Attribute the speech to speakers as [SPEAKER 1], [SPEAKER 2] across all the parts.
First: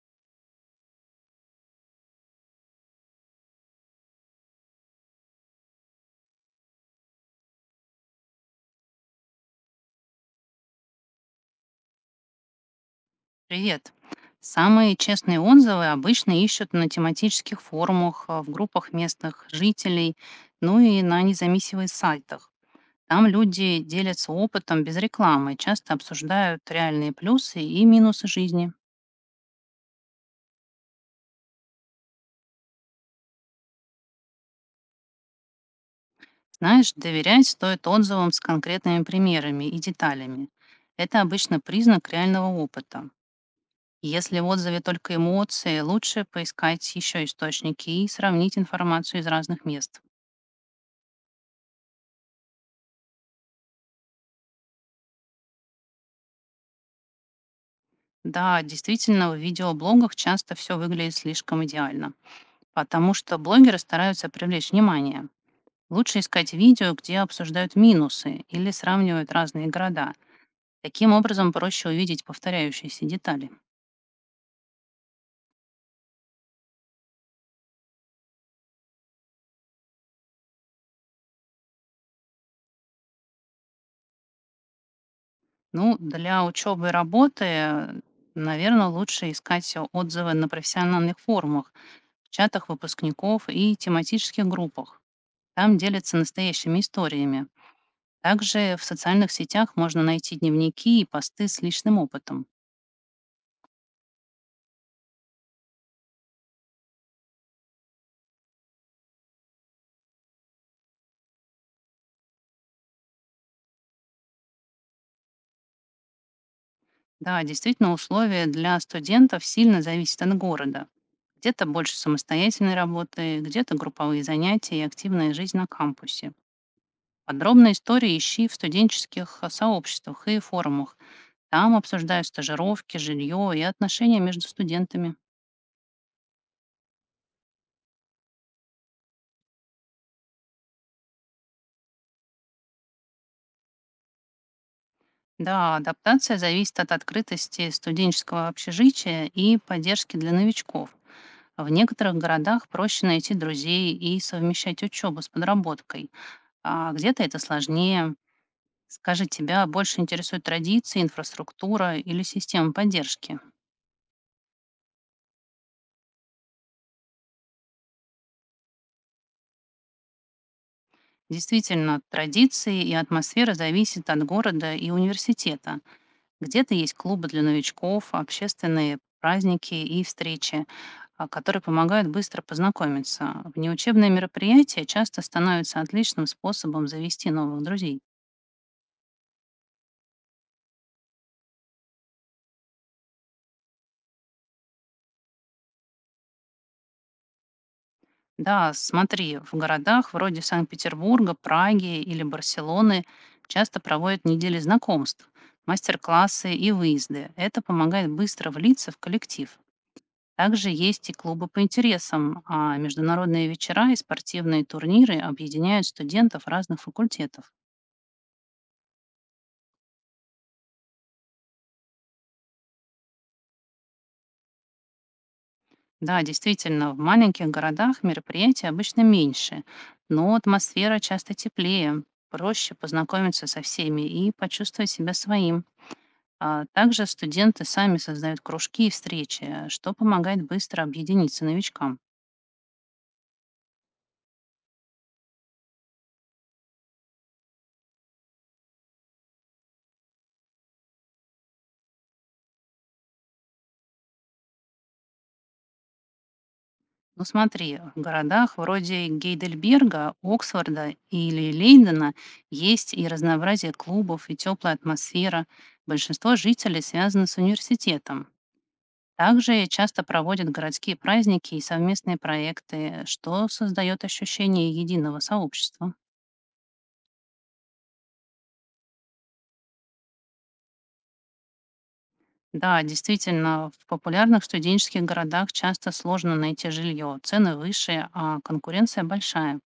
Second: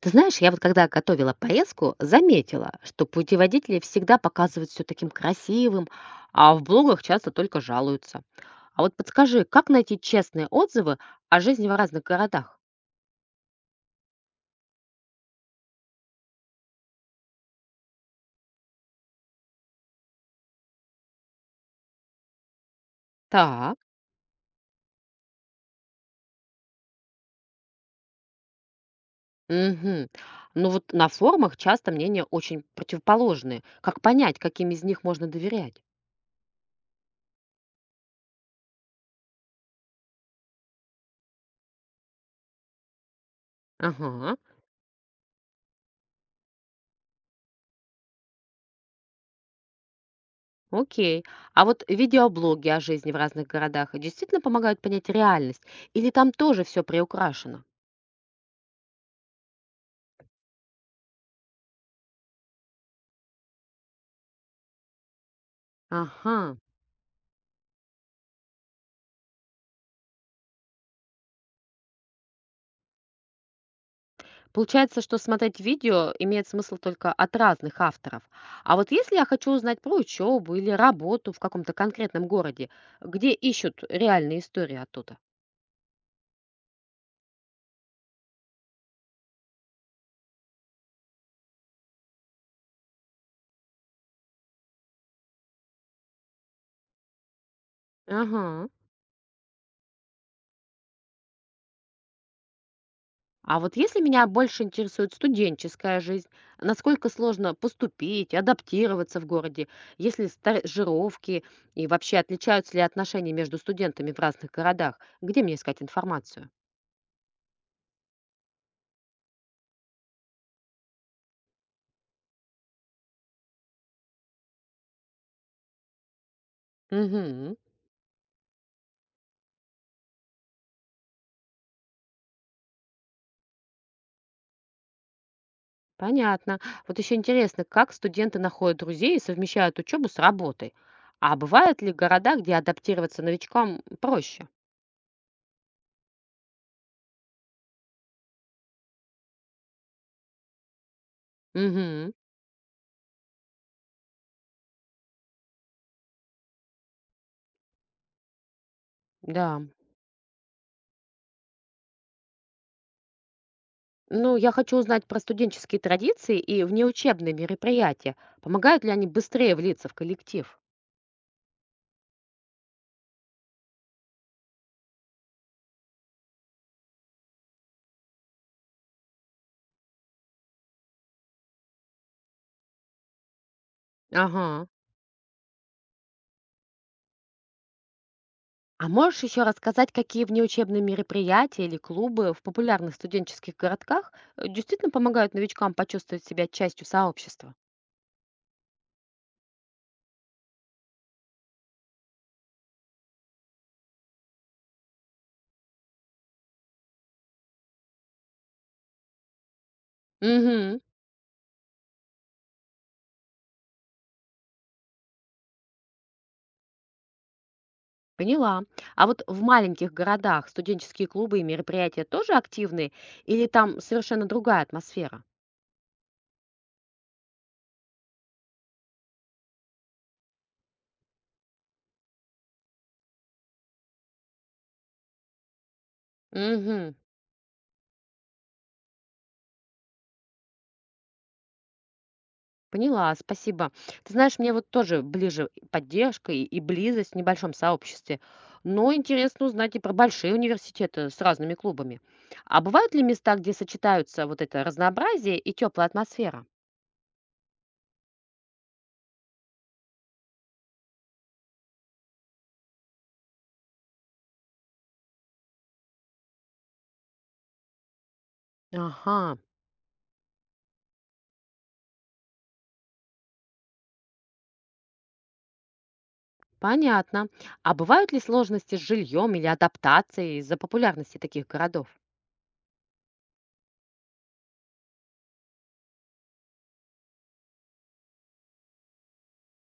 [SPEAKER 1] Ты знаешь, я вот когда готовила поездку, заметила, что путеводители всегда показывают все таким красивым, а в блогах часто только жалуются. А вот подскажи, как найти честные отзывы о жизни в разных городах?
[SPEAKER 2] Привет. Самые честные отзывы обычно ищут на тематических форумах, в группах местных жителей, ну и на независимых сайтах. Там
[SPEAKER 1] Так.
[SPEAKER 2] люди делятся опытом без рекламы, часто обсуждают реальные плюсы и минусы жизни.
[SPEAKER 1] Угу. Ну вот на форумах часто мнения очень противоположные. Как понять, каким из них можно доверять?
[SPEAKER 2] Знаешь, доверять стоит отзывам с конкретными примерами и деталями. Это обычно признак реального опыта.
[SPEAKER 1] Ага,
[SPEAKER 2] Если в отзыве только эмоции, лучше поискать еще источники и сравнить информацию из разных мест.
[SPEAKER 1] окей. А вот видеоблоги о жизни в разных городах действительно помогают понять реальность? Или там тоже все приукрашено?
[SPEAKER 2] Да, действительно, в видеоблогах часто все выглядит слишком идеально, потому что блогеры стараются привлечь внимание. Лучше искать
[SPEAKER 1] Ага.
[SPEAKER 2] видео, где обсуждают минусы или сравнивают разные города. Таким образом проще увидеть повторяющиеся детали.
[SPEAKER 1] Получается, что смотреть видео имеет смысл только от разных авторов. А вот если я хочу узнать про учебу или работу в каком-то конкретном городе, где ищут реальные истории оттуда?
[SPEAKER 2] Ну, для учебы и работы, наверное, лучше искать отзывы на профессиональных форумах, чатах выпускников и тематических группах. Там делятся настоящими историями.
[SPEAKER 1] Ага.
[SPEAKER 2] Также в социальных сетях можно найти дневники и посты с личным опытом.
[SPEAKER 1] А вот если меня больше интересует студенческая жизнь, насколько сложно поступить, адаптироваться в городе, если стажировки и вообще отличаются ли отношения между студентами в разных городах, где мне искать информацию?
[SPEAKER 2] Да, действительно, условия для студентов сильно зависят от города. Где-то больше самостоятельной работы, где-то групповые занятия и активная жизнь на кампусе.
[SPEAKER 1] Мгм.
[SPEAKER 2] Подробные истории ищи в студенческих сообществах и форумах. Там обсуждают стажировки, жилье и отношения между студентами.
[SPEAKER 1] Понятно. Вот еще интересно, как студенты находят друзей и совмещают учебу с работой? А бывают ли города, где адаптироваться новичкам проще?
[SPEAKER 2] Да, адаптация зависит от открытости студенческого общежития и поддержки для новичков. В
[SPEAKER 1] Угу,
[SPEAKER 2] некоторых городах проще найти друзей и совмещать учебу с подработкой, а где-то это сложнее. Скажи,
[SPEAKER 1] да.
[SPEAKER 2] тебя больше интересуют традиции, инфраструктура или система поддержки?
[SPEAKER 1] Ну, я хочу узнать про студенческие традиции и внеучебные мероприятия. Помогают ли они быстрее влиться в коллектив?
[SPEAKER 2] Действительно, традиции и атмосфера зависят от города и университета. Где-то есть клубы для новичков, общественные праздники и встречи, которые помогают быстро познакомиться. Внеучебные
[SPEAKER 1] Ага.
[SPEAKER 2] мероприятия часто становятся отличным способом завести новых друзей.
[SPEAKER 1] А можешь еще рассказать, какие внеучебные мероприятия или клубы в популярных студенческих городках действительно помогают новичкам почувствовать себя частью сообщества?
[SPEAKER 2] Да, смотри, в городах вроде Санкт-Петербурга, Праги или Барселоны часто проводят недели знакомств, мастер-классы и выезды. Это помогает быстро влиться в коллектив. Также
[SPEAKER 1] Угу.
[SPEAKER 2] есть и клубы по интересам, а международные вечера и спортивные турниры объединяют студентов разных факультетов.
[SPEAKER 1] Поняла. А вот в маленьких городах студенческие клубы и мероприятия тоже активны или там совершенно другая атмосфера?
[SPEAKER 2] Да, действительно, в маленьких городах мероприятия обычно меньше, но атмосфера часто теплее, проще познакомиться со всеми и почувствовать себя своим. А
[SPEAKER 1] Угу.
[SPEAKER 2] также студенты сами создают кружки и встречи, что помогает быстро объединиться новичкам.
[SPEAKER 1] Поняла, спасибо. Ты знаешь, мне вот тоже ближе и поддержка и близость в небольшом сообществе. Но интересно узнать и про большие университеты с разными клубами. А бывают ли места, где сочетаются вот это разнообразие и теплая атмосфера?
[SPEAKER 2] Ну смотри, в городах вроде Гейдельберга, Оксфорда или Лейдена есть и разнообразие клубов, и теплая атмосфера. Большинство жителей связано с университетом.
[SPEAKER 1] Ага,
[SPEAKER 2] Также часто проводят городские праздники и совместные проекты, что создает ощущение единого сообщества.
[SPEAKER 1] понятно. А бывают ли сложности с жильем или адаптацией из-за популярности таких городов?
[SPEAKER 2] Да, действительно, в популярных студенческих городах часто сложно найти жилье, цены выше, а конкуренция большая.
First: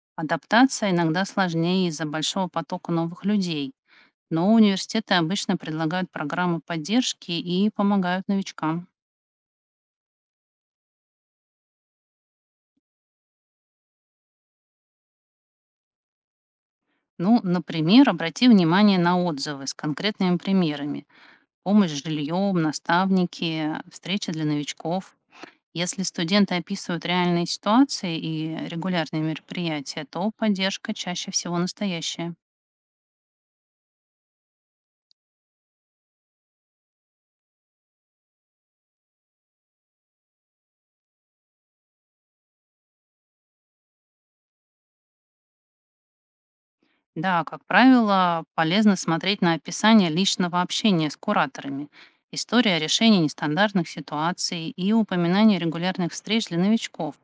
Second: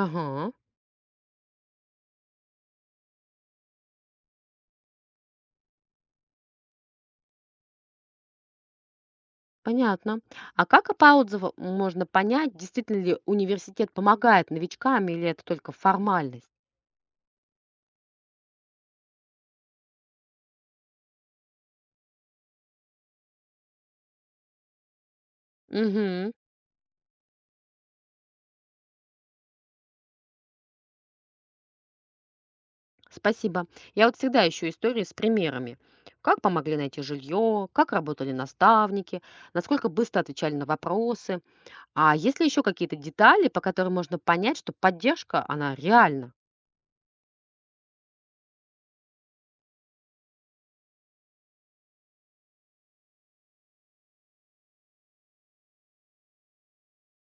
[SPEAKER 1] Ага.
[SPEAKER 2] Адаптация иногда сложнее из-за большого потока новых людей, но университеты обычно предлагают программы поддержки и помогают новичкам.
[SPEAKER 1] Понятно. А как и по отзывам можно понять, действительно ли университет помогает новичкам или это только формальность?
[SPEAKER 2] Ну, например, обрати внимание на отзывы с конкретными примерами. Помощь с жильем, наставники, встречи для новичков. Если
[SPEAKER 1] Угу,
[SPEAKER 2] студенты описывают реальные ситуации и регулярные мероприятия, то поддержка чаще всего настоящая.
[SPEAKER 1] спасибо. Я вот всегда ищу истории с примерами. Как помогли найти жилье, как работали наставники, насколько быстро отвечали на вопросы. А есть ли еще какие-то детали, по которым можно понять, что поддержка, она реальна?
[SPEAKER 2] Да, как правило, полезно смотреть на описание личного общения с кураторами, история решения нестандартных ситуаций и упоминание регулярных встреч для новичков.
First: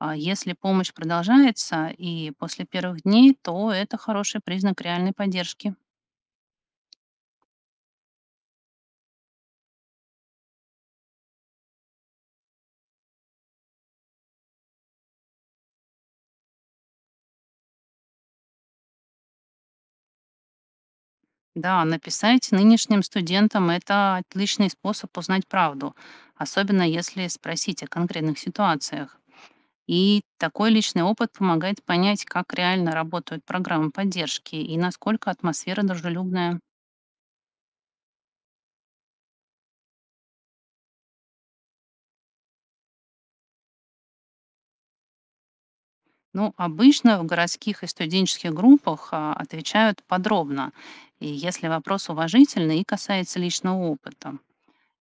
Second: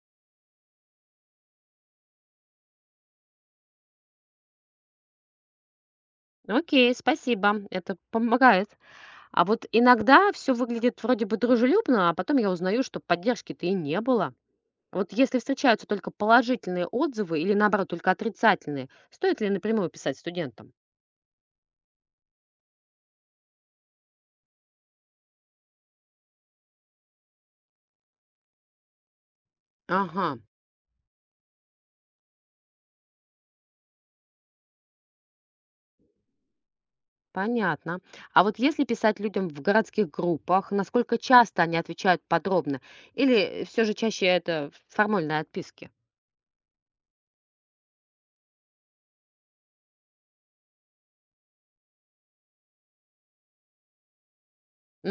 [SPEAKER 2] А если помощь продолжается и после первых дней, то это хороший признак реальной поддержки.
[SPEAKER 1] Окей, спасибо, это помогает. А вот иногда все выглядит вроде бы дружелюбно, а потом я узнаю, что поддержки-то и не было. Вот если встречаются только положительные отзывы или, наоборот, только отрицательные, стоит ли напрямую писать студентам?
[SPEAKER 2] Да, написать нынешним студентам– это отличный способ узнать правду, особенно если спросить о конкретных ситуациях. И
[SPEAKER 1] Ага,
[SPEAKER 2] такой личный опыт помогает понять, как реально работают программы поддержки и насколько атмосфера дружелюбная.
[SPEAKER 1] понятно. А вот если писать людям в городских группах, насколько часто они отвечают подробно? Или все же чаще это формальные отписки?
[SPEAKER 2] Ну, обычно в городских и студенческих группах отвечают подробно, и если вопрос уважительный и касается личного опыта.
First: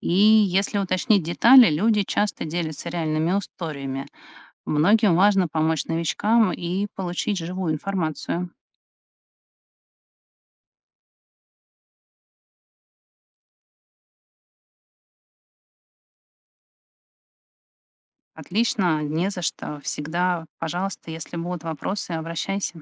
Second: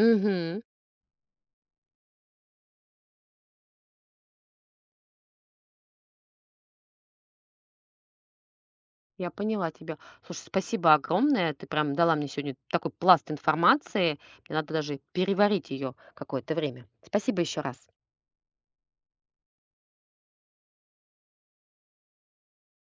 [SPEAKER 2] И если уточнить детали, люди часто делятся реальными историями. Многим важно помочь новичкам и получить живую информацию.
[SPEAKER 1] я поняла тебя. Слушай, спасибо огромное. Ты прям дала мне сегодня такой пласт информации. Мне надо даже переварить ее какое-то время. Спасибо еще раз.
[SPEAKER 2] Отлично, не за что. Всегда, пожалуйста, если будут вопросы, обращайся.